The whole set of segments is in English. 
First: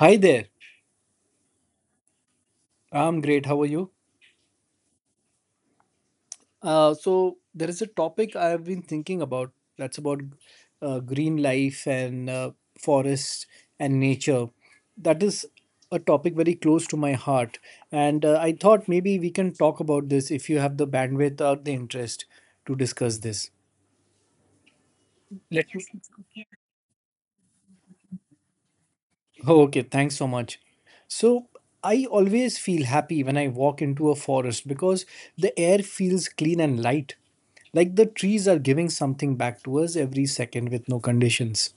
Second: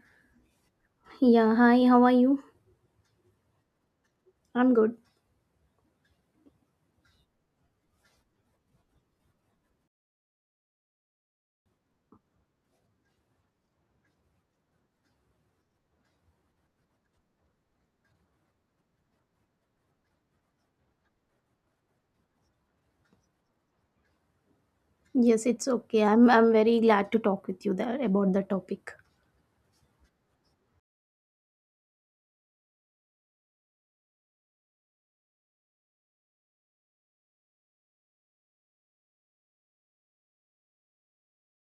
Hi there. Yeah, hi, how are you? I'm great. How are you? I'm good. So there is a topic I've been thinking about. That's about green life and forest and nature. That is a topic very close to my heart, and I thought maybe we can talk about this if you have the bandwidth or the interest to discuss this. Yes, it's okay. I'm very glad to talk with you there about the topic. Oh, okay, thanks so much. So, I always feel happy when I walk into a forest because the air feels clean and light. Like the trees are giving something back to us every second with no conditions.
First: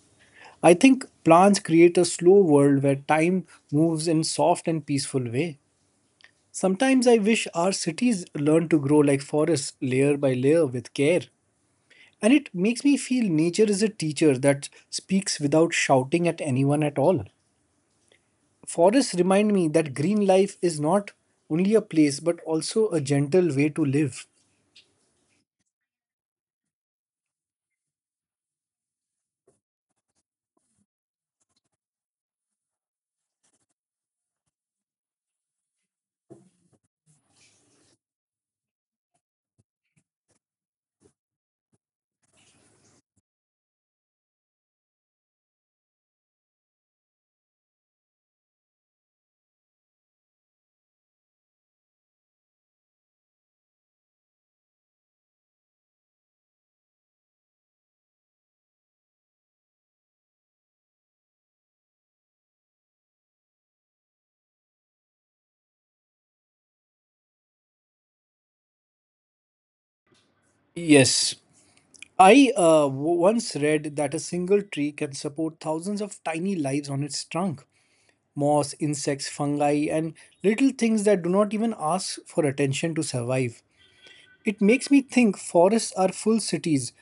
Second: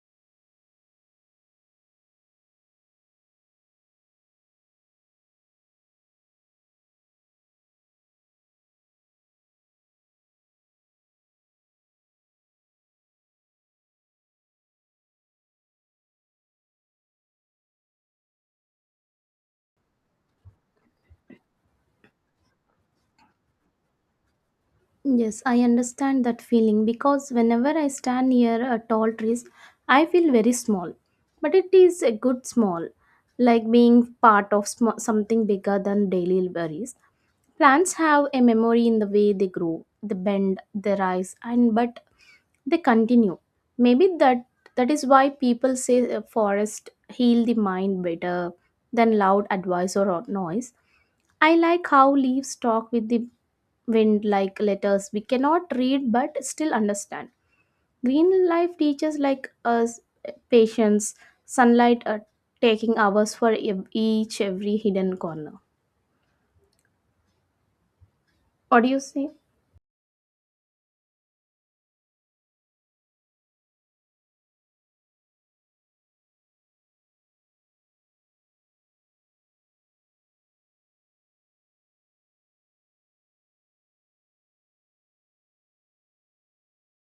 I think plants create a slow world where time moves in soft and peaceful way. Sometimes I wish our cities learn to grow like forests, layer by layer with care. And it makes me feel nature is a teacher that speaks without shouting at anyone at all. Forests remind me that green life is not only a place but also a gentle way to live. Yes, I understand that feeling because whenever I stand near a tall trees, I feel very small. But it is a good small, like being part of something bigger than daily worries. Plants have a memory in the way they grow, they bend, they rise, and but they continue. Maybe that is why people say a forest heal the mind better than loud advice or noise. I like how leaves talk with the wind like letters we cannot read but still understand. Green life teaches like us patience, sunlight taking hours for each every hidden corner. What do you say? Yes. I once read that a single tree can support thousands of tiny lives on its trunk. Moss, insects, fungi, and little things that do not even ask for attention to survive. It makes me think forests are full cities,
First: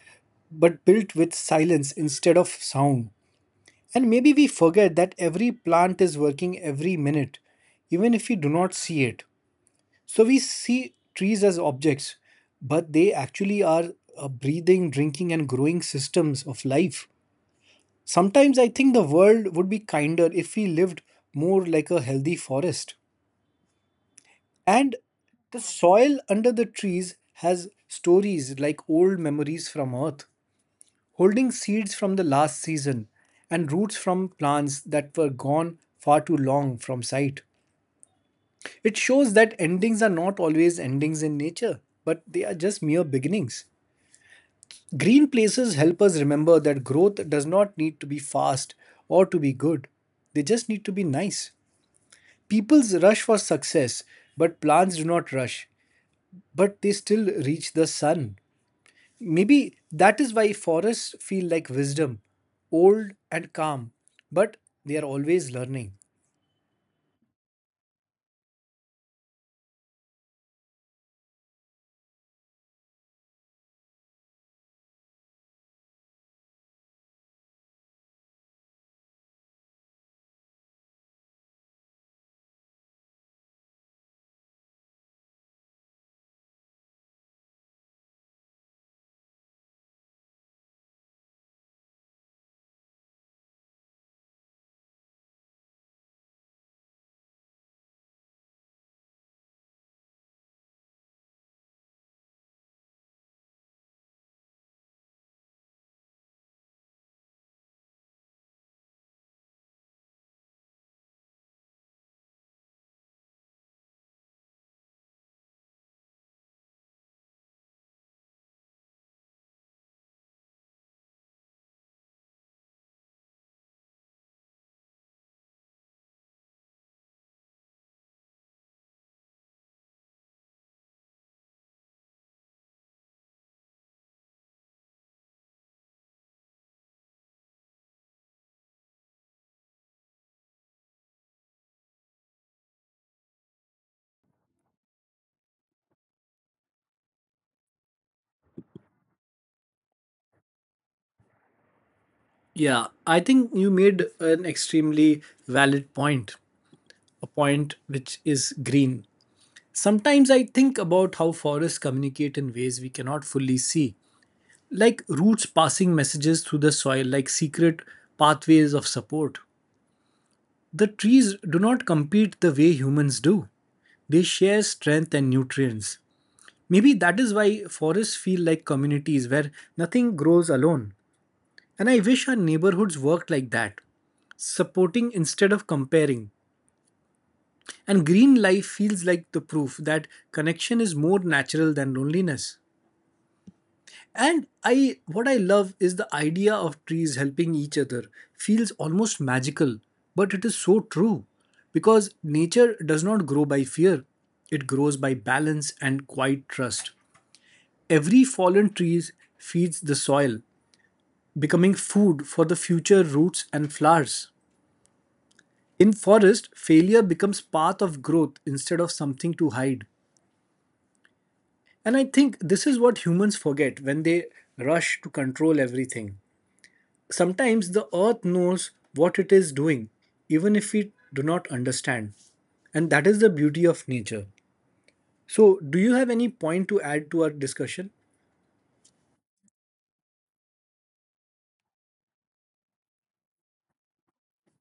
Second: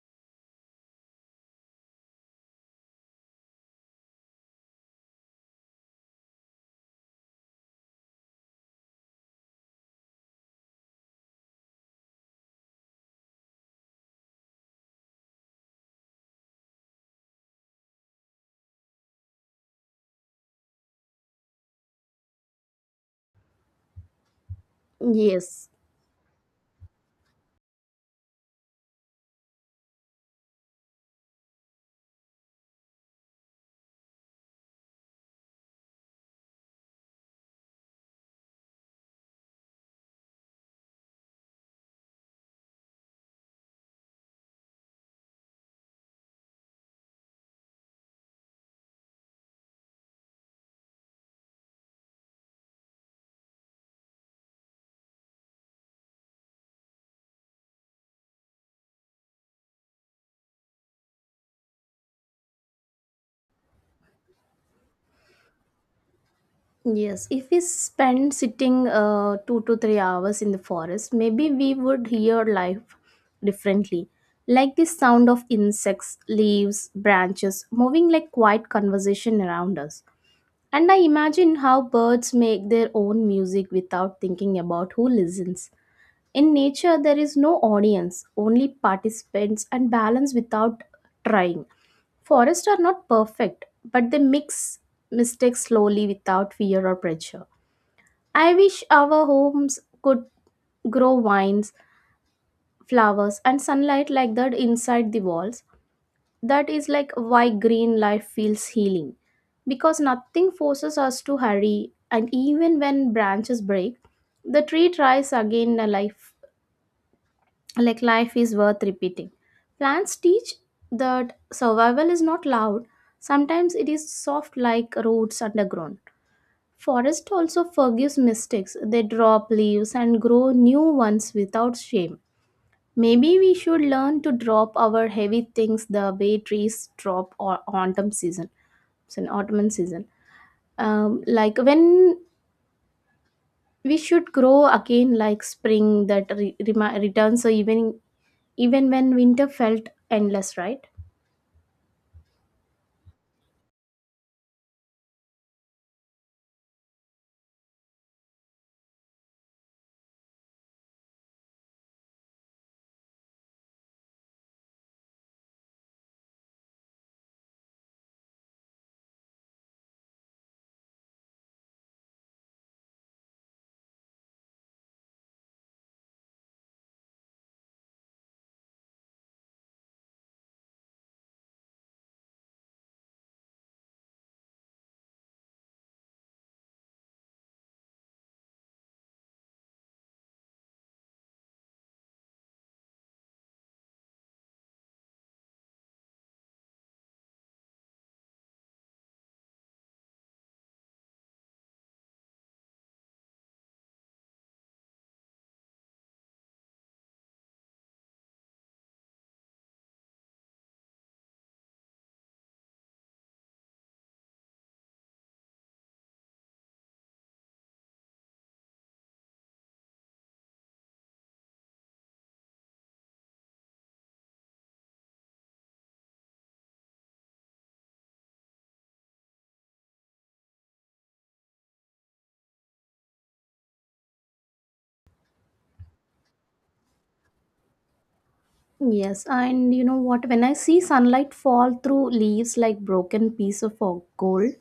but built with silence instead of sound. And maybe we forget that every plant is working every minute, even if we do not see it. So we see trees as objects, but they actually are breathing, drinking, and growing systems of life. Sometimes I think the world would be kinder if we lived more like a healthy forest. And the Yes. soil under the trees has stories like old memories from earth, holding seeds from the last season and roots from plants that were gone far too long from sight. It shows that endings are not always endings in nature, but they are just mere beginnings. Green places help us remember that growth does not need to be fast or to be good, they just need to be nice. People's rush for success, but plants do not rush, but they still reach the sun. Maybe that is why forests feel like wisdom, old and calm, but they are always learning. Yes, if we spend sitting 2 to 3 hours in the forest, maybe we would hear life differently. Like the sound of insects, leaves, branches moving like quiet conversation around us. And I imagine how birds make their own music without thinking about who listens. In nature, there is no audience, only participants and balance without trying. Forests are not perfect, but they mix mistakes slowly without fear or pressure. I wish our homes could grow vines, flowers, and sunlight like that inside the walls. That is like why green life feels healing. Because nothing forces us to hurry, and even when branches break, the tree tries again a life like life is worth repeating. Plants teach that survival is not loud, sometimes it is soft like roots underground. Forest also forgives mistakes. They drop leaves and grow new ones without shame. Maybe we should learn to drop our heavy things the way trees drop or autumn season. It's an autumn season. Like when we should grow again, like spring that returns. So even when winter felt endless, right? Yeah, I think you made an extremely valid point. A point which is green. Sometimes I think about how forests communicate in ways we cannot fully see, like roots passing messages through the soil, like secret pathways of support. The trees do not compete the way humans do, they share strength and nutrients. Maybe that is why forests feel like communities where nothing grows alone. And I wish our neighborhoods worked like that supporting instead of comparing. And green life feels like the proof that connection is more natural than loneliness. And I what I love is the idea of trees helping each other feels almost magical, but it is so true because nature does not grow by fear. It grows by balance and quiet trust. Every fallen tree feeds the soil, becoming food for the future roots and flowers. In forest, failure becomes path of growth instead of something to hide. And I think this is what humans forget when they rush to control everything. Sometimes the earth knows what it is doing, even if we do not understand. And that is the beauty of nature. So, do you have any point to add to our discussion? Yes, and you know what? When I see sunlight fall through leaves like broken piece of gold,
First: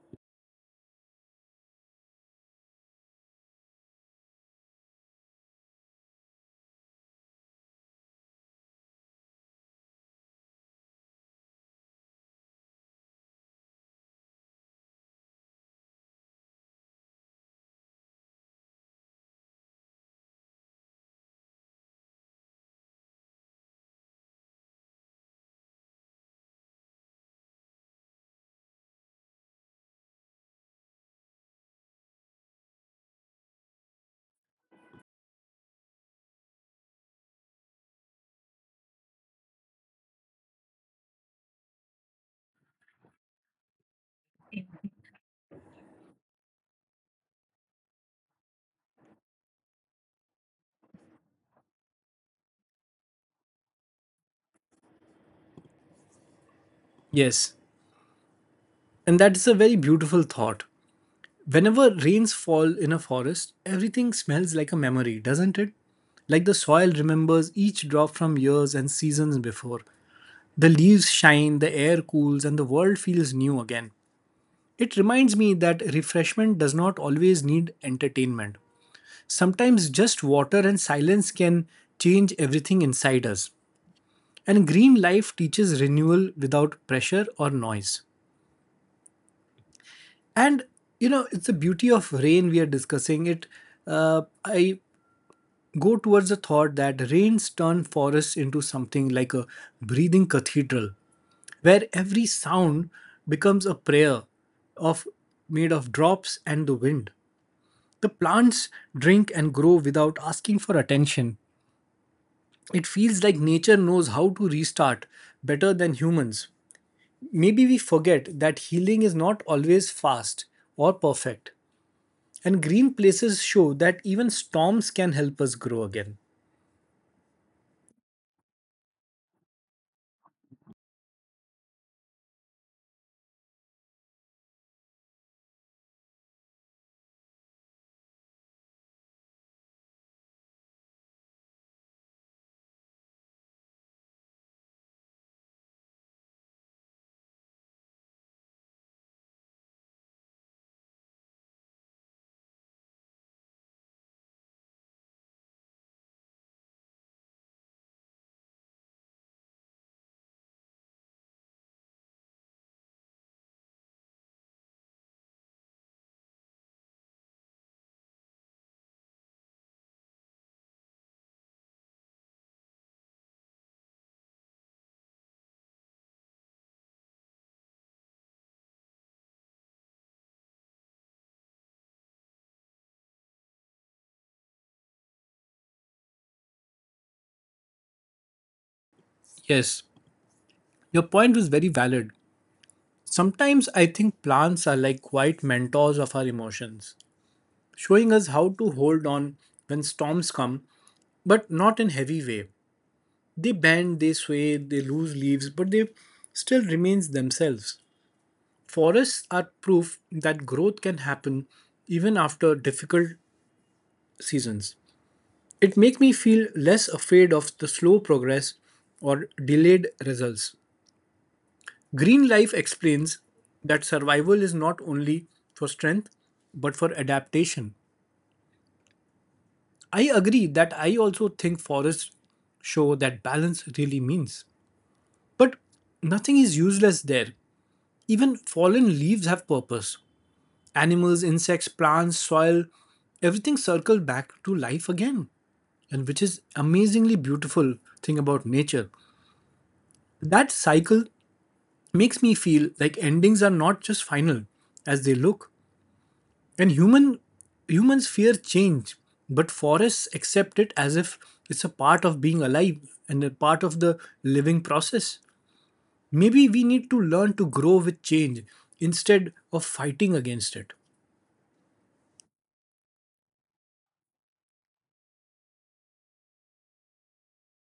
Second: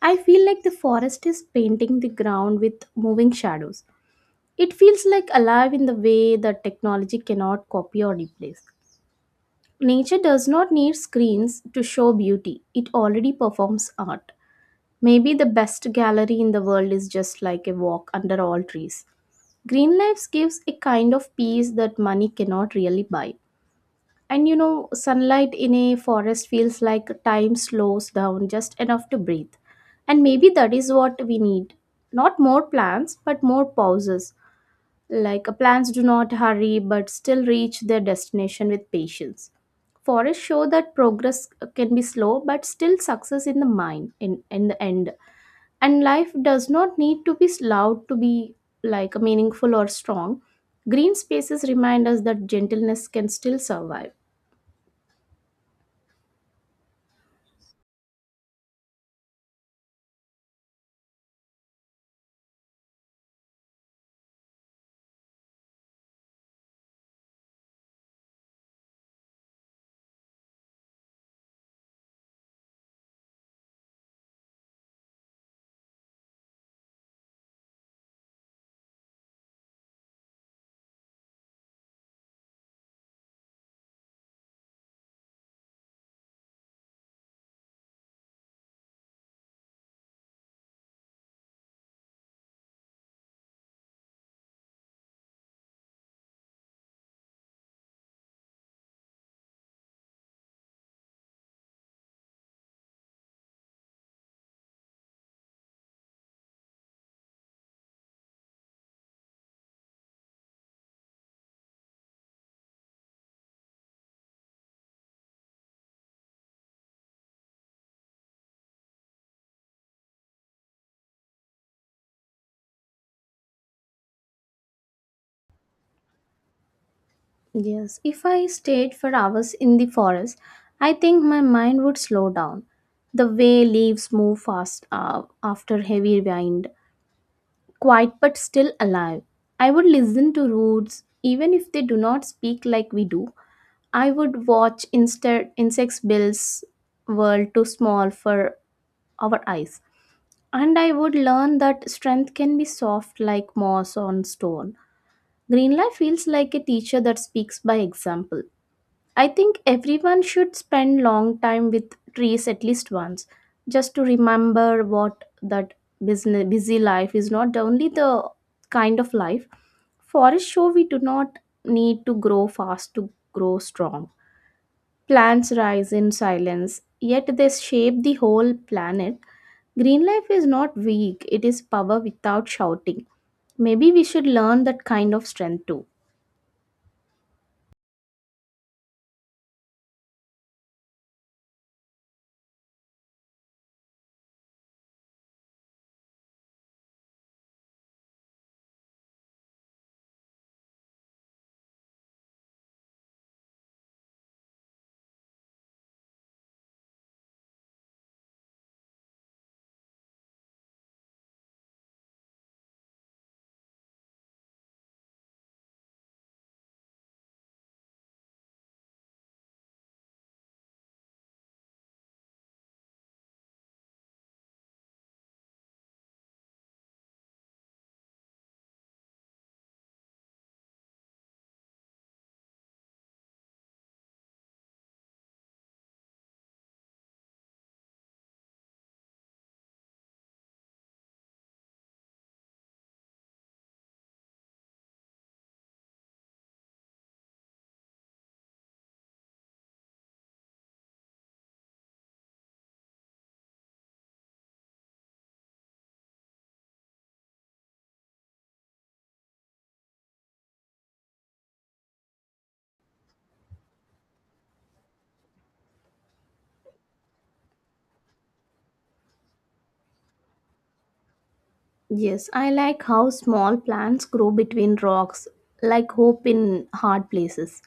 I feel like the forest is painting the ground with moving shadows. It feels like alive in the way that technology cannot copy or replace. Nature does not need screens to show beauty, it already performs art. Maybe the best gallery in the world is just like a walk under all trees. Green Lives gives a kind of peace that money cannot really buy. And you know, sunlight in a forest feels like time slows down just enough to breathe. And maybe that is what we need. Not more plans, but more pauses. Like plans do not hurry but still reach their destination with patience. Forests show that progress can be slow but still success in the mind in the end. And life does not need to be loud to be like meaningful or strong. Green spaces remind us that gentleness can still survive. Yes, and that's a very beautiful thought. Whenever rains fall in a forest, everything smells like a memory, doesn't it? Like the soil remembers each drop from years and seasons before. The leaves shine, the air cools, and the world feels new again. It reminds me that refreshment does not always need entertainment. Sometimes just water and silence can change everything inside us. And green life teaches renewal without pressure or noise. And you know, it's the beauty of rain we are discussing. I go towards the thought that rains turn forests into something like a breathing cathedral, where every sound becomes a prayer of made of drops and the wind. The plants drink and grow without asking for attention. It feels like nature knows how to restart better than humans. Maybe we forget that healing is not always fast or perfect, and green places show that even storms can help us grow again. Yes, if I stayed for hours in the forest, I think my mind would slow down. The way leaves move fast after heavy wind, quiet but still alive. I would listen to roots, even if they do not speak like we do. I would watch instead insects bills world too small for our eyes. And I would learn that strength can be soft like moss on stone. Green life feels like a teacher that speaks by example. I think everyone should spend long time with trees at least once, just to remember what that busy, busy life is not only the kind of life. Forests show we do not need to grow fast to grow strong. Plants rise in silence, yet they shape the whole planet. Green life is not weak, it is power without shouting. Maybe we should learn that kind of strength too. Yes, your point was very valid. Sometimes I think plants are like quiet mentors of our emotions, showing us how to hold on when storms come, but not in heavy way. They bend, they sway, they lose leaves, but they still remains themselves. Forests are proof that growth can happen even after difficult seasons. It makes me feel less afraid of the slow progress or delayed results. Green life explains that survival is not only for strength but for adaptation. I agree that I also think forests show that balance really means. But nothing is useless there. Even fallen leaves have purpose. Animals, insects, plants, soil, everything circles back to life again. And which is amazingly beautiful thing about nature. That cycle makes me feel like endings are not just final as they look. And humans fear change, but forests accept it as if it's a part of being alive and a part of the living process. Maybe we need to learn to grow with change instead of fighting against it. Yes, I like how small plants grow between rocks, like hope in hard places,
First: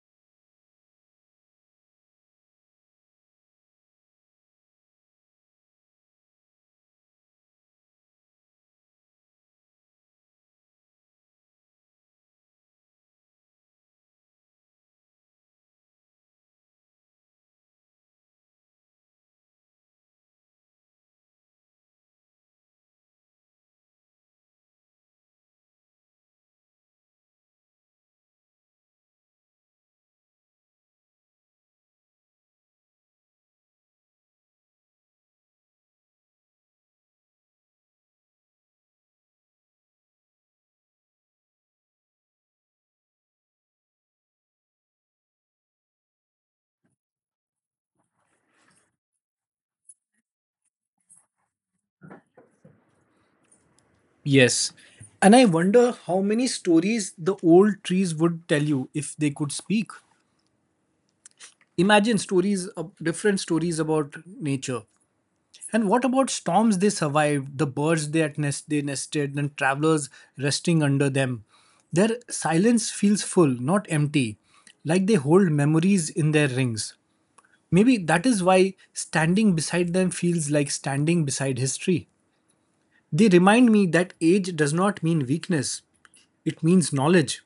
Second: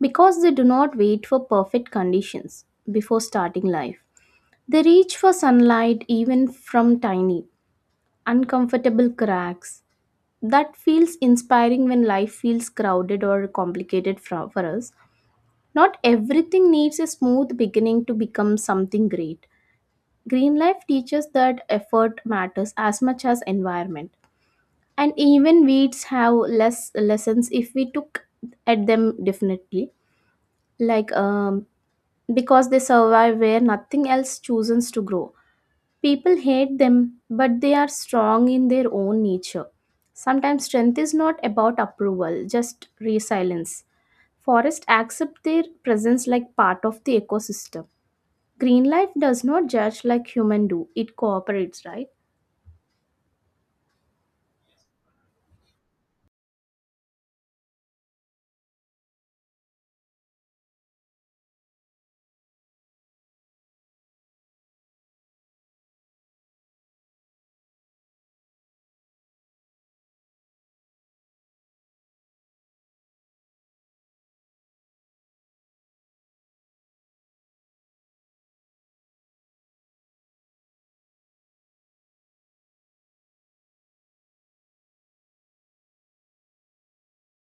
because they do not wait for perfect conditions before starting life. They reach for sunlight even from tiny, uncomfortable cracks. That feels inspiring when life feels crowded or complicated for us. Not everything needs a smooth beginning to become something great. Green life teaches that effort matters as much as environment and even weeds have less lessons if we took at them definitely like because they survive where nothing else chooses to grow. People hate them, but they are strong in their own nature. Sometimes strength is not about approval, just resilience. Forest accept their presence like part of the ecosystem. Green life does not judge like human do, it cooperates, right? Yes. And I wonder how many stories the old trees would tell you if they could speak. Imagine stories, of different stories about nature. And what about storms they survived, the birds they, at nest, they nested, and travelers resting under them? Their silence feels full, not empty, like they hold memories in their rings. Maybe that is why standing beside them feels like standing beside history. They remind me that age does not mean weakness, it means knowledge.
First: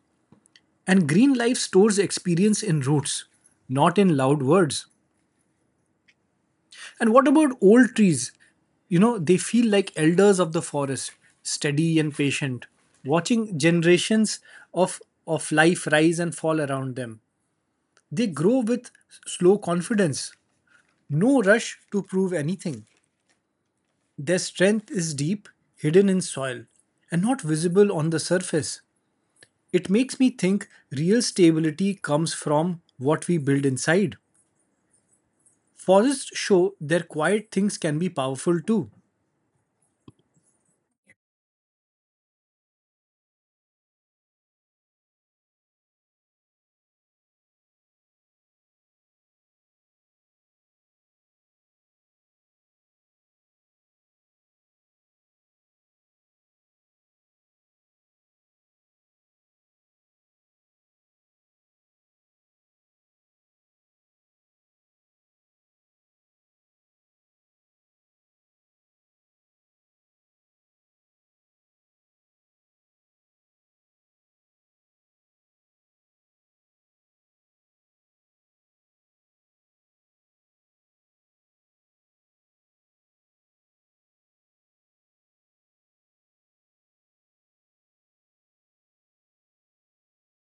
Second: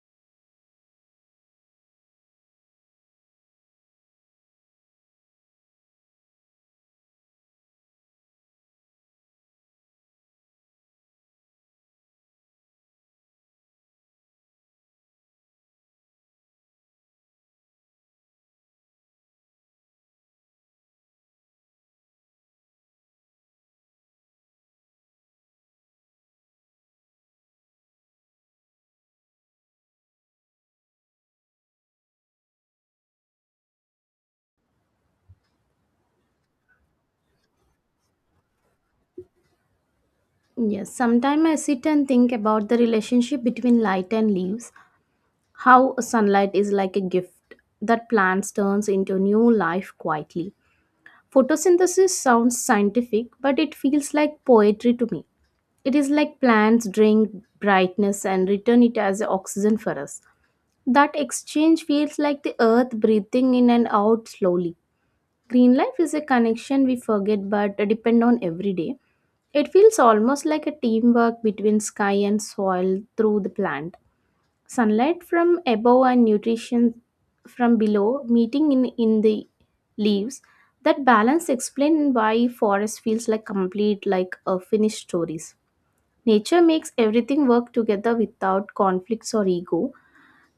And green life stores experience in roots, not in loud words. And what about old trees? You know, they feel like elders of the forest, steady and patient, watching generations of, of life rise and fall around them. They grow with slow confidence, no rush to prove anything. Their strength is deep, hidden in soil, and not visible on the surface. It makes me think real stability comes from what we build inside. Forests show their quiet things can be powerful too. Yes, sometimes I sit and think about the relationship between light and leaves. How sunlight is like a gift that plants turns into new life quietly. Photosynthesis sounds scientific, but it feels like poetry to me. It is like plants drink brightness and return it as oxygen for us. That exchange feels like the earth breathing in and out slowly. Green life is a connection we forget but depend on every day. It feels almost like a teamwork between sky and soil through the plant. Sunlight from above and nutrition from below meeting in the leaves. That balance explains why forest feels like complete, like a finished stories. Nature makes everything work together without conflicts or ego.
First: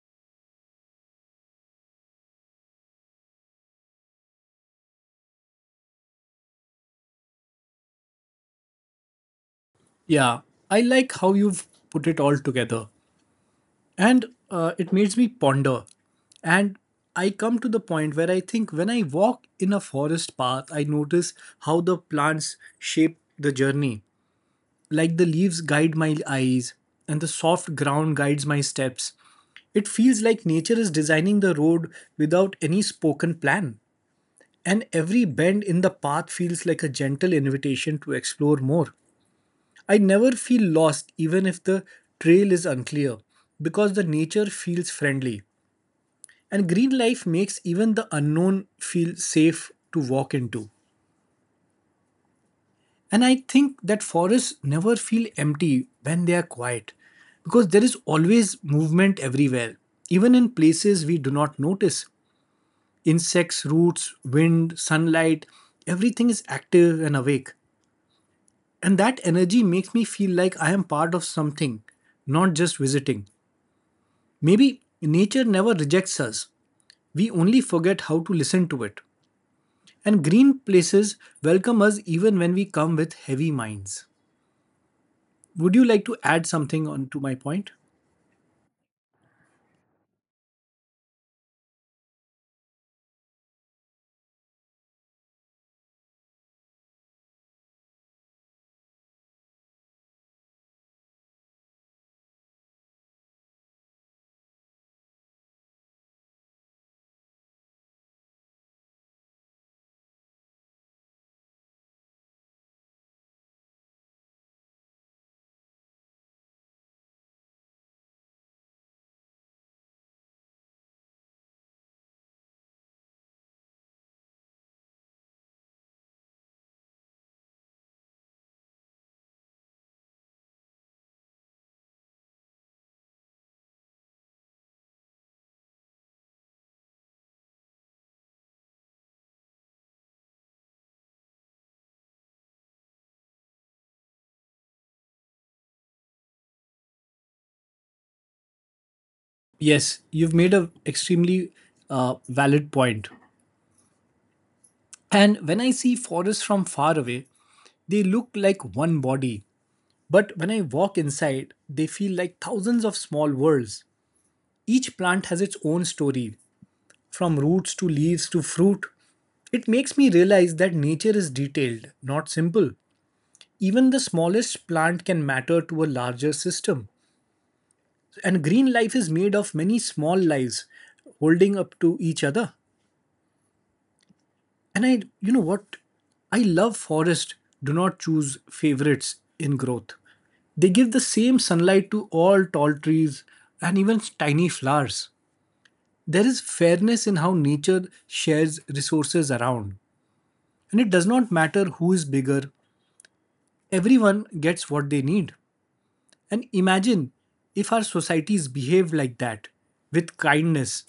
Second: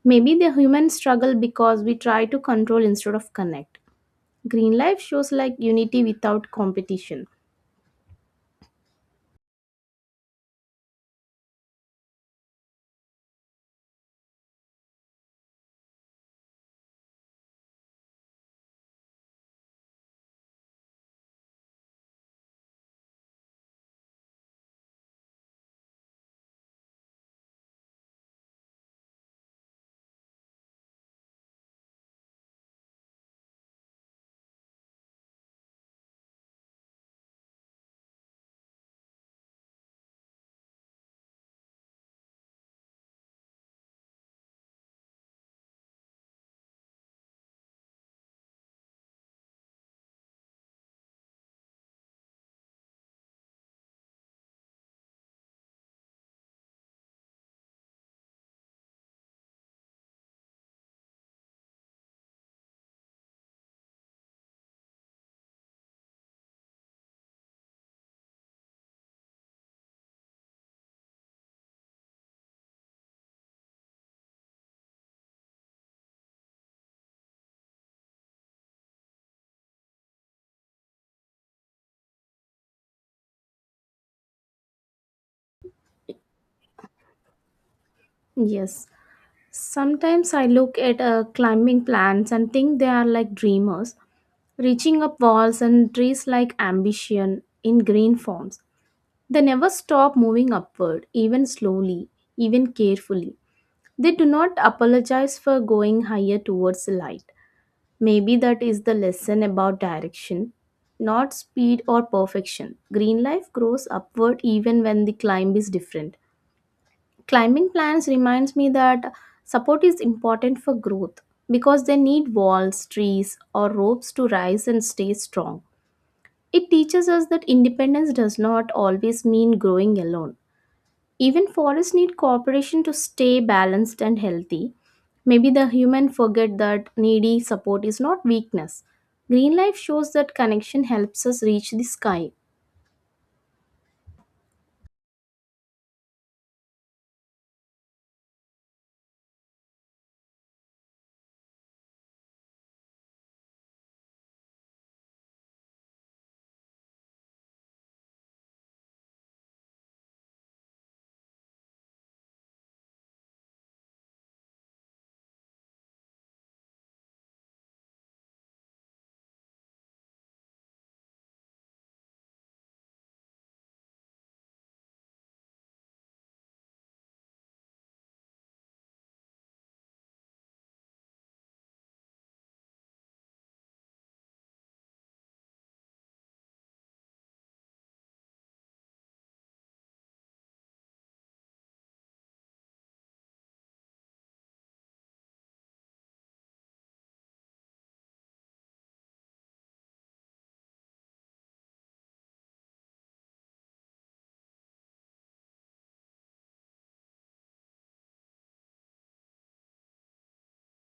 Maybe the human struggle because we try to control instead of connect. Green life shows like unity without competition. Yeah, I like how you've put it all together. And it makes me ponder. And I come to the point where I think when I walk in a forest path, I notice how the plants shape the journey. Like the leaves guide my eyes, and the soft ground guides my steps. It feels like nature is designing the road without any spoken plan. And every bend in the path feels like a gentle invitation to explore more. I never feel lost even if the trail is unclear because the nature feels friendly. And green life makes even the unknown feel safe to walk into. And I think that forests never feel empty when they are quiet because there is always movement everywhere, even in places we do not notice. Insects, roots, wind, sunlight, everything is active and awake. And that energy makes me feel like I am part of something, not just visiting. Maybe nature never rejects us, we only forget how to listen to it. And green places welcome us even when we come with heavy minds. Would you like to add something on to my point? Yes. Sometimes I look at climbing plants and think they are like dreamers, reaching up walls and trees like ambition in green forms. They never stop moving upward, even slowly, even carefully. They do not apologize for going higher towards the light. Maybe that is the lesson about direction, not speed or perfection. Green life grows upward even when the climb is different. Climbing plants reminds me that support is important for growth, because they need walls trees or ropes to rise and stay strong. It teaches us that independence does not always mean growing alone. Even forests need cooperation to stay balanced and healthy. Maybe the human forget that needy support is not weakness. Green life shows that connection helps us reach the sky. Yes, you've made an extremely valid point. And when I see forests from far away, they look like one body. But when I walk inside, they feel like thousands of small worlds. Each plant has its own story, from roots to leaves to fruit. It makes me realize that nature is detailed, not simple. Even the smallest plant can matter to a larger system. And green life is made of many small lives holding up to each other. And I, you know what? I love forest. Do not choose favorites in growth. They give the same sunlight to all tall trees and even tiny flowers. There is fairness in how nature shares resources around, and it does not matter who is bigger, everyone gets what they need. And imagine if our societies behaved like that, with kindness.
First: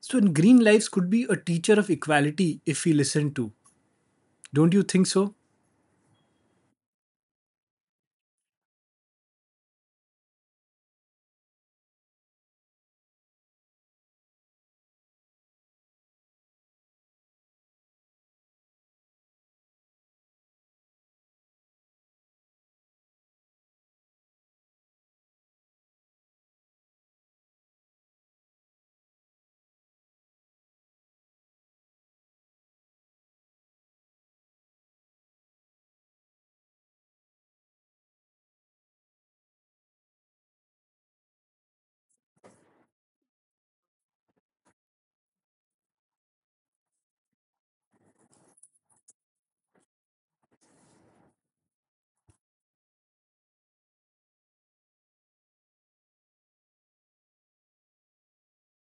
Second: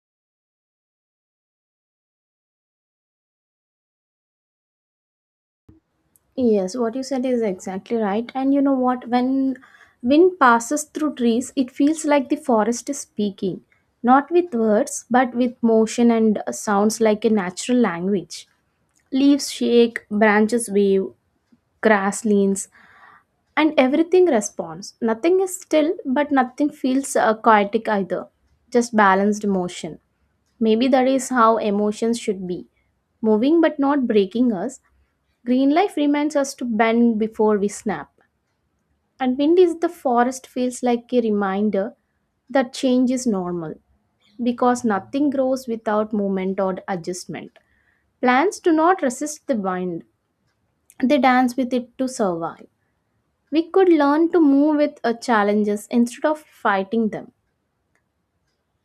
So, in Green Lives could be a teacher of equality if we listen to. Don't you think so? Yes, what you said is exactly right. And you know what? When wind passes through trees, it feels like the forest is speaking, not with words, but with motion and sounds like a natural language. Leaves shake, branches wave, grass leans, and everything responds. Nothing is still, but nothing feels chaotic either, just balanced motion. Maybe that is how emotions should be moving but not breaking us. Green life reminds us to bend before we snap, and wind is the forest feels like a reminder that change is normal because nothing grows without movement or adjustment. Plants do not resist the wind, they dance with it to survive. We could learn to move with our challenges instead of fighting them.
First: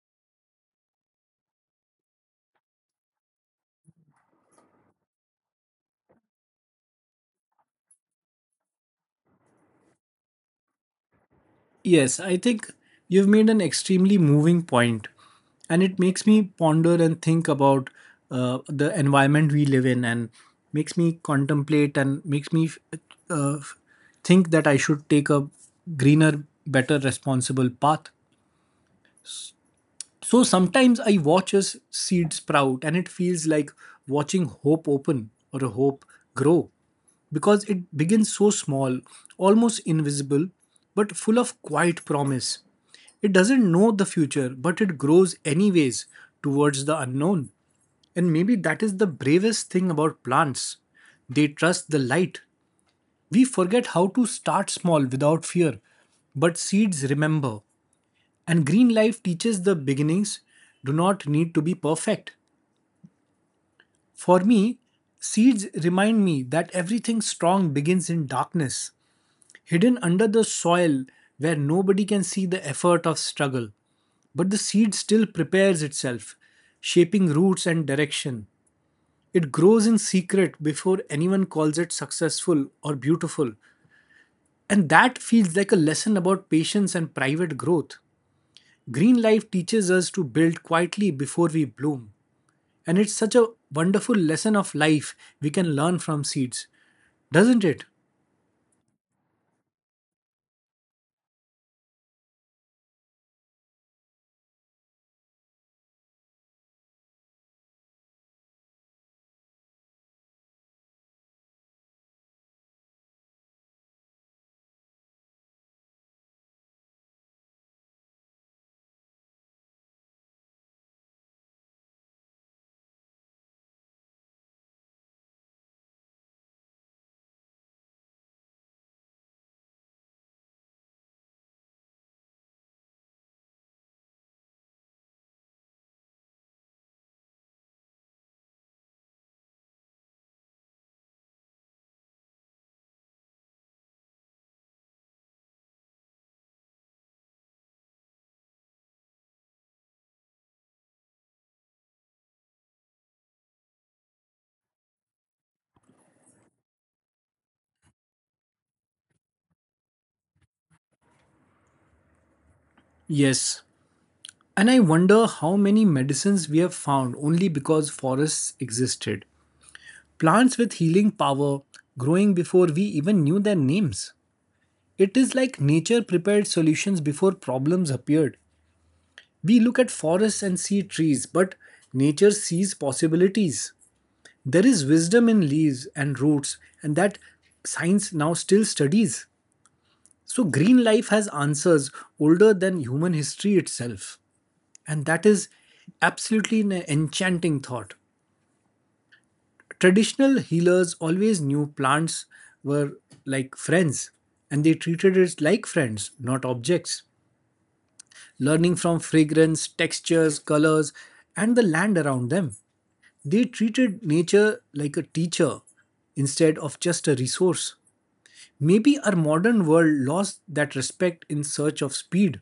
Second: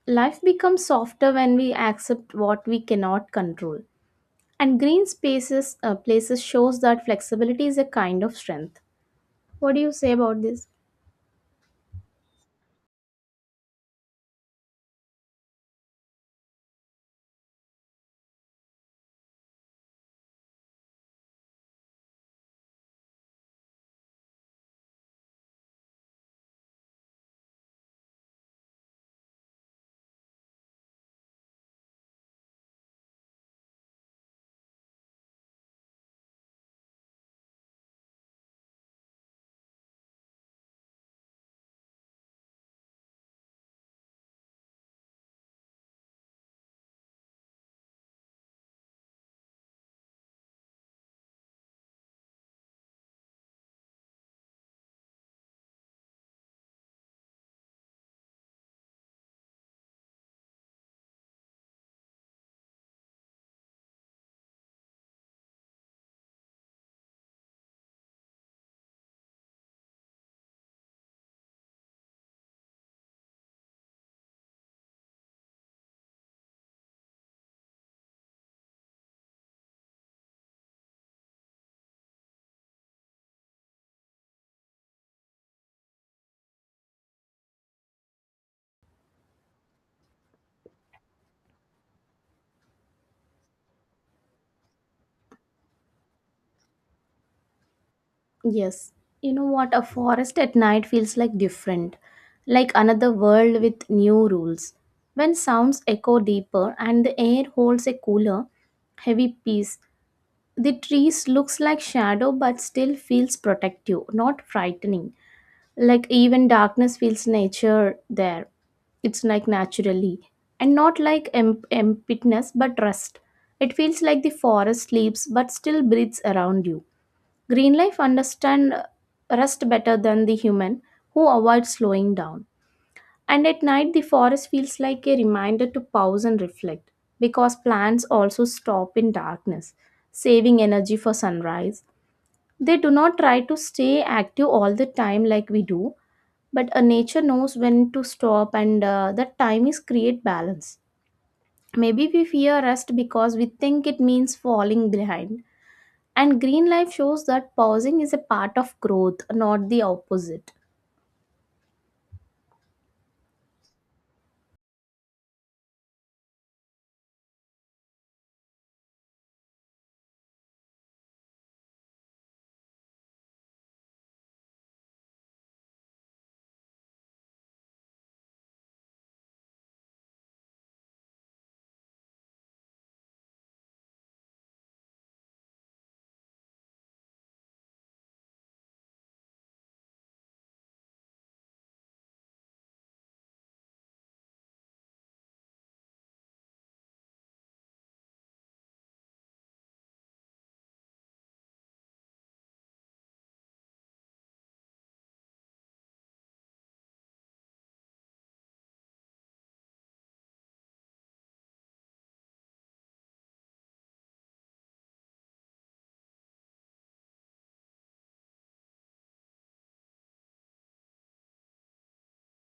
Life becomes softer when we accept what we cannot control. And green spaces places shows that flexibility is a kind of strength. What do you say about this? Yes, I think you've made an extremely moving point, and it makes me ponder and think about the environment we live in, and makes me contemplate and makes me uh, think that I should take a greener, better, responsible path. So sometimes I watch a seed sprout and it feels like watching hope open or a hope grow because it begins so small, almost invisible, but full of quiet promise. It doesn't know the future, but it grows anyways towards the unknown. And maybe that is the bravest thing about plants. They trust the light. We forget how to start small without fear, but seeds remember. And green life teaches the beginnings do not need to be perfect. For me, seeds remind me that everything strong begins in darkness, hidden under the soil where nobody can see the effort of struggle. But the seed still prepares itself, shaping roots and direction. It grows in secret before anyone calls it successful or beautiful. And that feels like a lesson about patience and private growth. Green life teaches us to build quietly before we bloom. And it's such a wonderful lesson of life we can learn from seeds, doesn't it? Yes, you know what? A forest at night feels like different, like another world with new rules. When sounds echo deeper and the air holds a cooler, heavy peace, the trees looks like shadow but still feels protective, not frightening. Like even darkness feels nature there. It's like naturally, and not like emptiness but rest. It feels like the forest sleeps but still breathes around you. Greenleaf understands rest better than the human who avoids slowing down. And at night, the forest feels like a reminder to pause and reflect because plants also stop in darkness, saving energy for sunrise. They do not try to stay active all the time like we do, but nature knows when to stop, and that time is create balance. Maybe we fear rest because we think it means falling behind, and green life shows that pausing is a part of growth, not the opposite. Yes. And I wonder how many medicines we have found only because forests existed. Plants with healing power growing before we even knew their names. It is like nature prepared solutions before problems appeared. We look at forests and see trees, but nature sees possibilities. There is wisdom in leaves and roots, and that science now still studies. So, green life has answers older than human history itself. And that is absolutely an enchanting thought. Traditional healers always knew plants were like friends, and they treated it like friends, not objects. Learning from fragrance, textures, colors, and the land around them, they treated nature like a teacher instead of just a resource. Maybe our modern world lost that respect in search of speed,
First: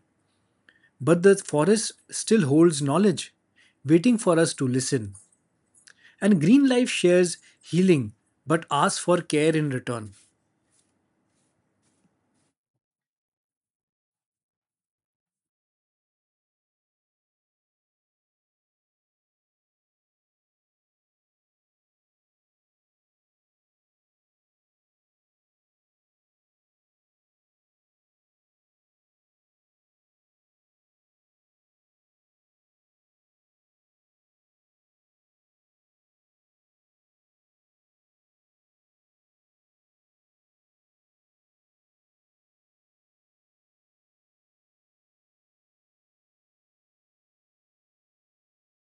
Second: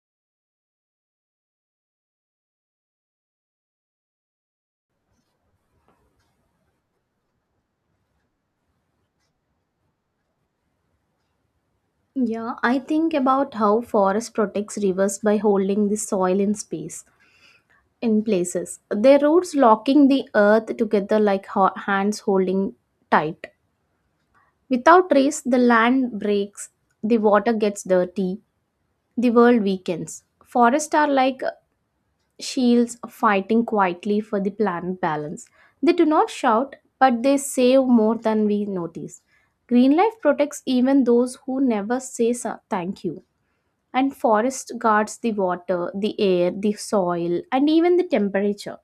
but the forest still holds knowledge, waiting for us to listen. And green life shares healing, but asks for care in return. Yeah, I think about how forest protects rivers by holding the soil in space, in places. Their roots locking the earth together like hands holding tight. Without trees, the land breaks, the water gets dirty, the world weakens. Forests are like shields fighting quietly for the planet balance. They do not shout, but they save more than we notice. Green life protects even those who never say thank you. And forest guards the water, the air, the soil, and even the temperature.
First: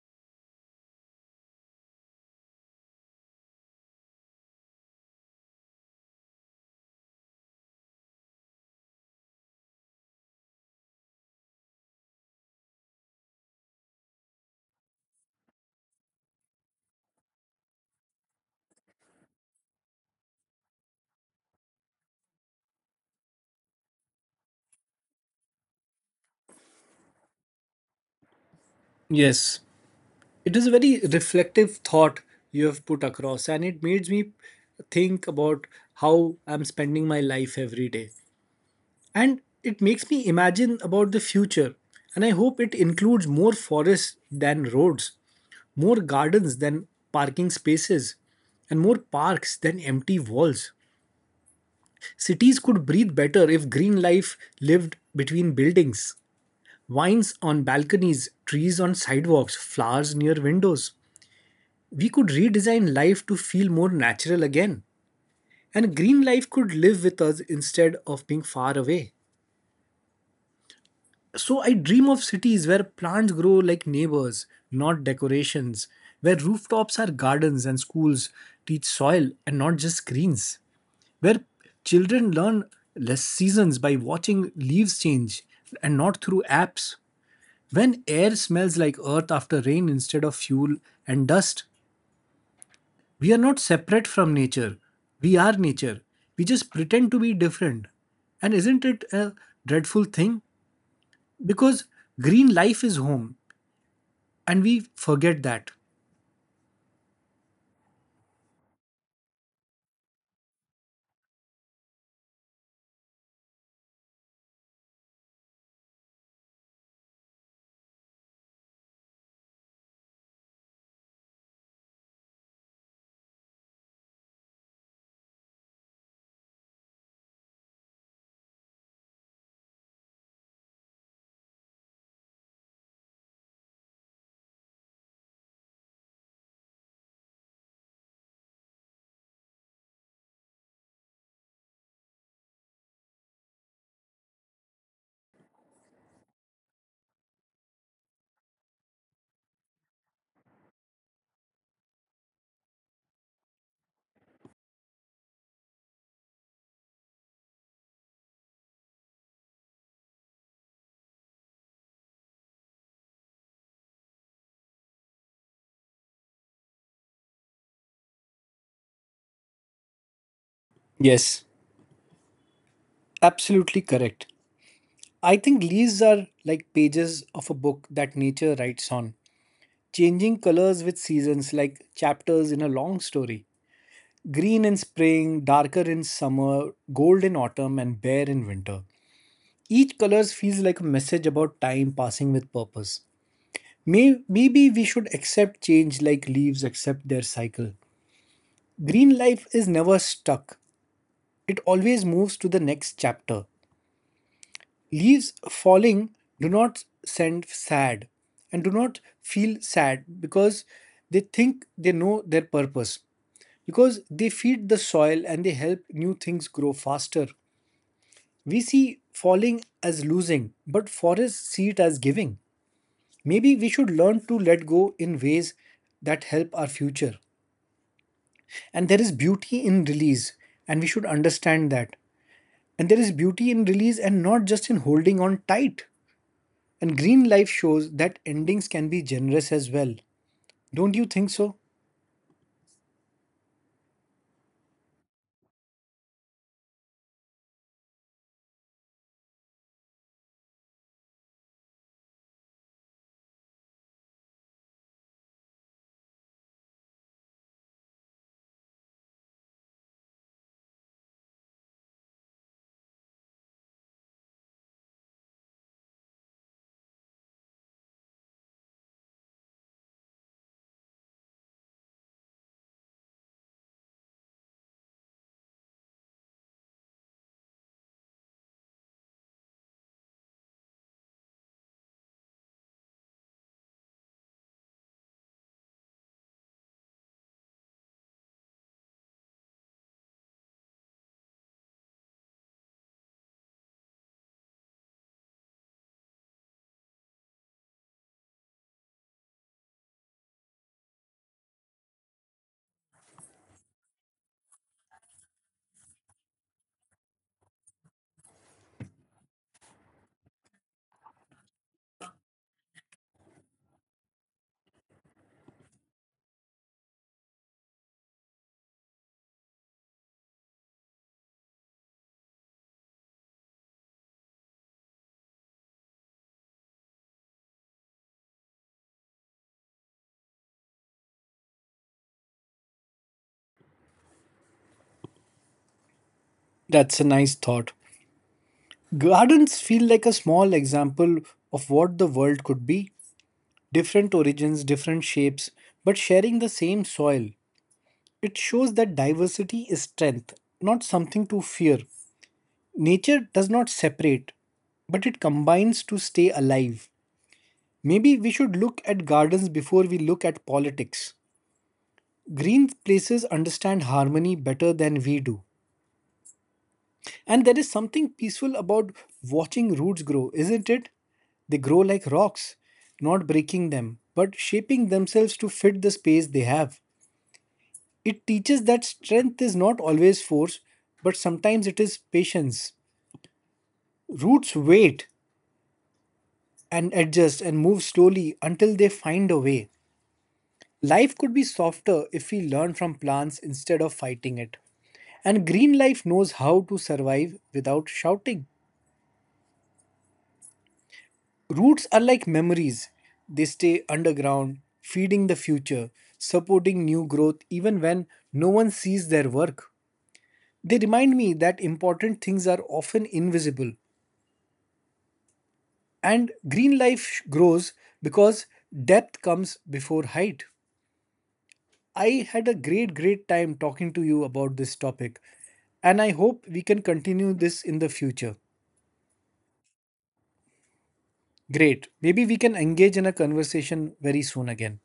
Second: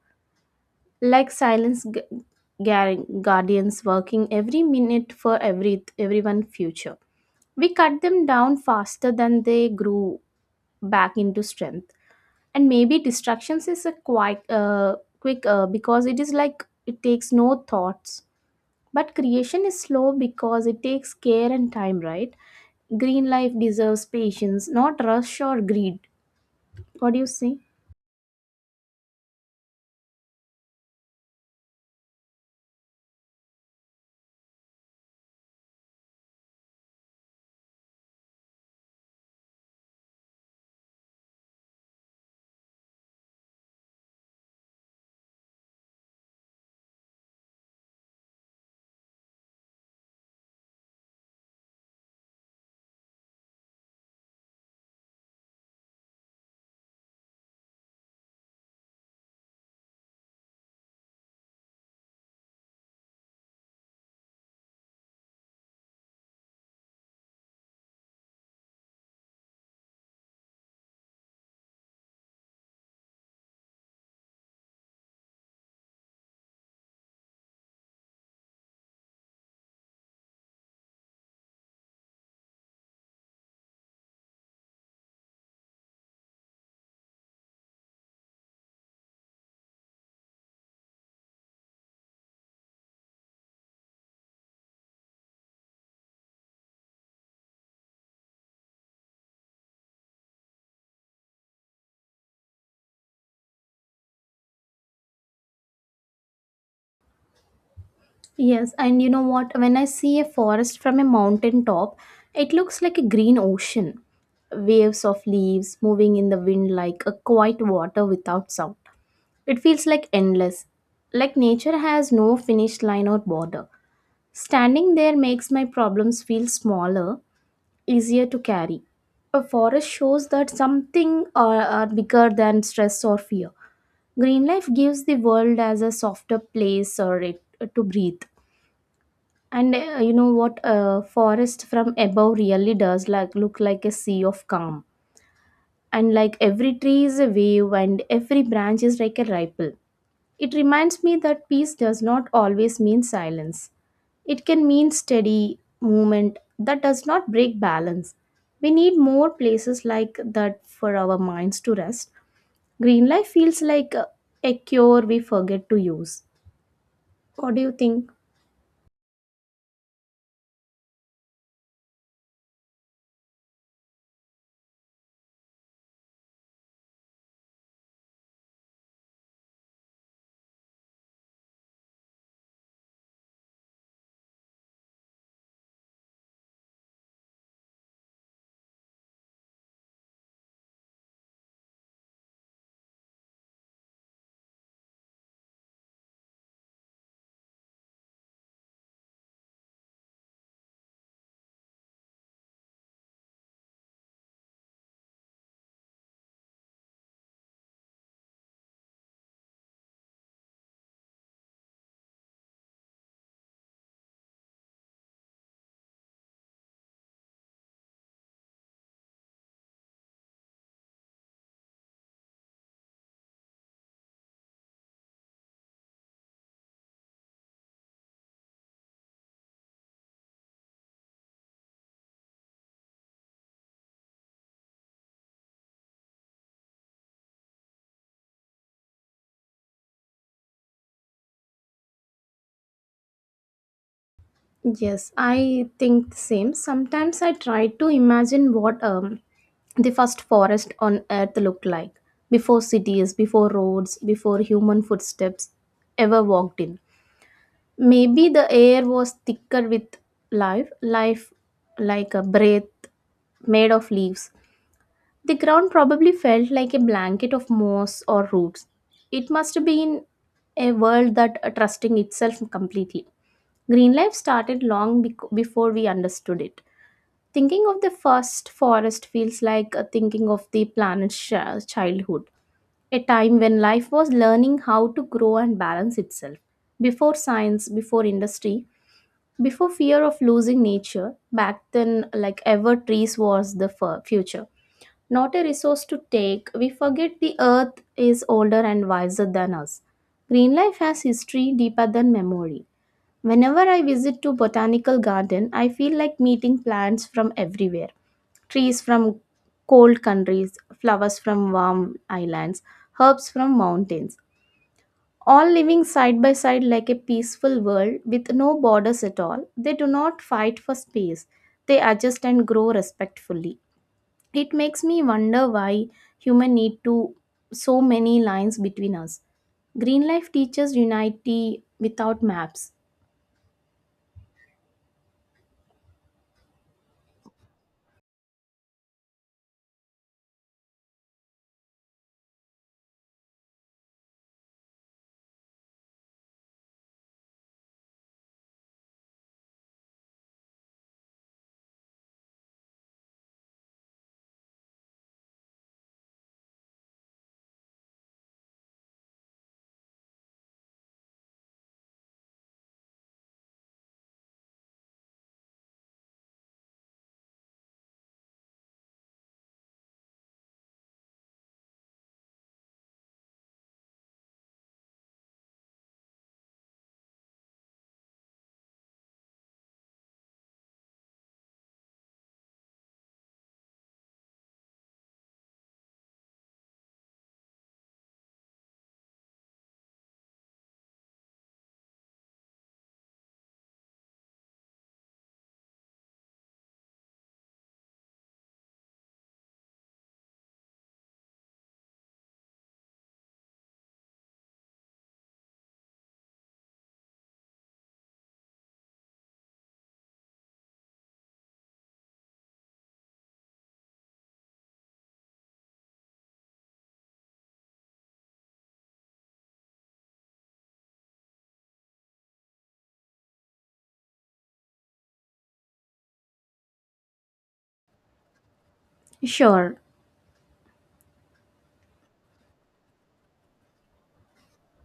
Like silence guardians working every minute for every everyone future. We cut them down faster than they grew back into strength. And maybe distractions is a quite quick because it is like it takes no thoughts, but creation is slow because it takes care and time, right? Green life deserves patience, not rush or greed. What do you say? Yes, it is a very reflective thought you have put across, and it made me think about how I'm spending my life every day. And it makes me imagine about the future. And I hope it includes more forests than roads, more gardens than parking spaces, and more parks than empty walls. Cities could breathe better if green life lived between buildings. Vines on balconies, trees on sidewalks, flowers near windows. We could redesign life to feel more natural again. And green life could live with us instead of being far away. So I dream of cities where plants grow like neighbors, not decorations, where rooftops are gardens and schools teach soil and not just screens, where children learn less seasons by watching leaves change and not through apps. When air smells like earth after rain instead of fuel and dust, we are not separate from nature. We are nature. We just pretend to be different. And isn't it a dreadful thing? Because green life is home, and we forget that. Yes, and you know what? When I see a forest from a mountain top, it looks like a green ocean, waves of leaves moving in the wind like a quiet water without sound. It feels like endless, like nature has no finish line or border. Standing there makes my problems feel smaller, easier to carry. A forest shows that something are bigger than stress or fear. Green life gives the world as a softer place or it, to breathe. And you know what? A forest from above really does like look like a sea of calm. And like every tree is a wave, and every branch is like a ripple. It reminds me that peace does not always mean silence. It can mean steady movement that does not break balance. We need more places like that for our minds to rest. Green life feels like a cure we forget to use. What do you think? Yes, absolutely correct. I think leaves are like pages of a book that nature writes on, changing colors with seasons like chapters in a long story. Green in spring, darker in summer, gold in autumn, and bare in winter. Each color feels like a message about time passing with purpose. Maybe we should accept change like leaves accept their cycle. Green life is never stuck, it always moves to the next chapter. Leaves falling do not send sad and do not feel sad because they think they know their purpose because they feed the soil and they help new things grow faster. We see falling as losing, but forests see it as giving. Maybe we should learn to let go in ways that help our future. And there is beauty in release, and we should understand that. And there is beauty in release and not just in holding on tight. And green life shows that endings can be generous as well. Don't you think so? Yes, I think the same. Sometimes I try to imagine what the first forest on earth looked like before cities, before roads, before human footsteps ever walked in. Maybe the air was thicker with life like a breath made of leaves. The ground probably felt like a blanket of moss or roots. It must have been a world that trusting itself completely. Green life started long before we understood it. Thinking of the first forest feels like thinking of the planet's childhood, a time when life was learning how to grow and balance itself. Before science, before industry, before fear of losing nature back then, like ever trees was the future, not a resource to take. We forget the earth is older and wiser than us. Green life has history deeper than memory. Whenever I visit to botanical garden, I feel like meeting plants from everywhere. Trees from cold countries, flowers from warm islands, herbs from mountains, all living side by side like a peaceful world with no borders at all. They do not fight for space, they adjust and grow respectfully. It makes me wonder why human need to so many lines between us. Green life teaches unity without maps. That's a nice thought. Gardens feel like a small example of what the world could be, different origins, different shapes, but sharing the same soil. It shows that diversity is strength, not something to fear. Nature does not separate, but it combines to stay alive. Maybe we should look at gardens before we look at politics. Green places understand harmony better than we do. And there is something peaceful about watching roots grow, isn't it? They grow like rocks, not breaking them, but shaping themselves to fit the space they have. It teaches that strength is not always force, but sometimes it is patience. Roots wait and adjust and move slowly until they find a way. Life could be softer if we learn from plants instead of fighting it. And green life knows how to survive without shouting. Roots are like memories, they stay underground, feeding the future, supporting new growth even when no one sees their work. They remind me that important things are often invisible and green life grows because depth comes before height. I had a great time talking to you about this topic, and I hope we can continue this in the future. Sure. Great, maybe we can engage in a conversation very soon again.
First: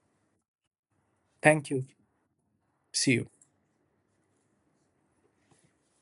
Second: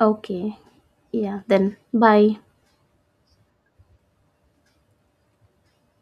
Okay. Yeah, Thank then you. bye. See you.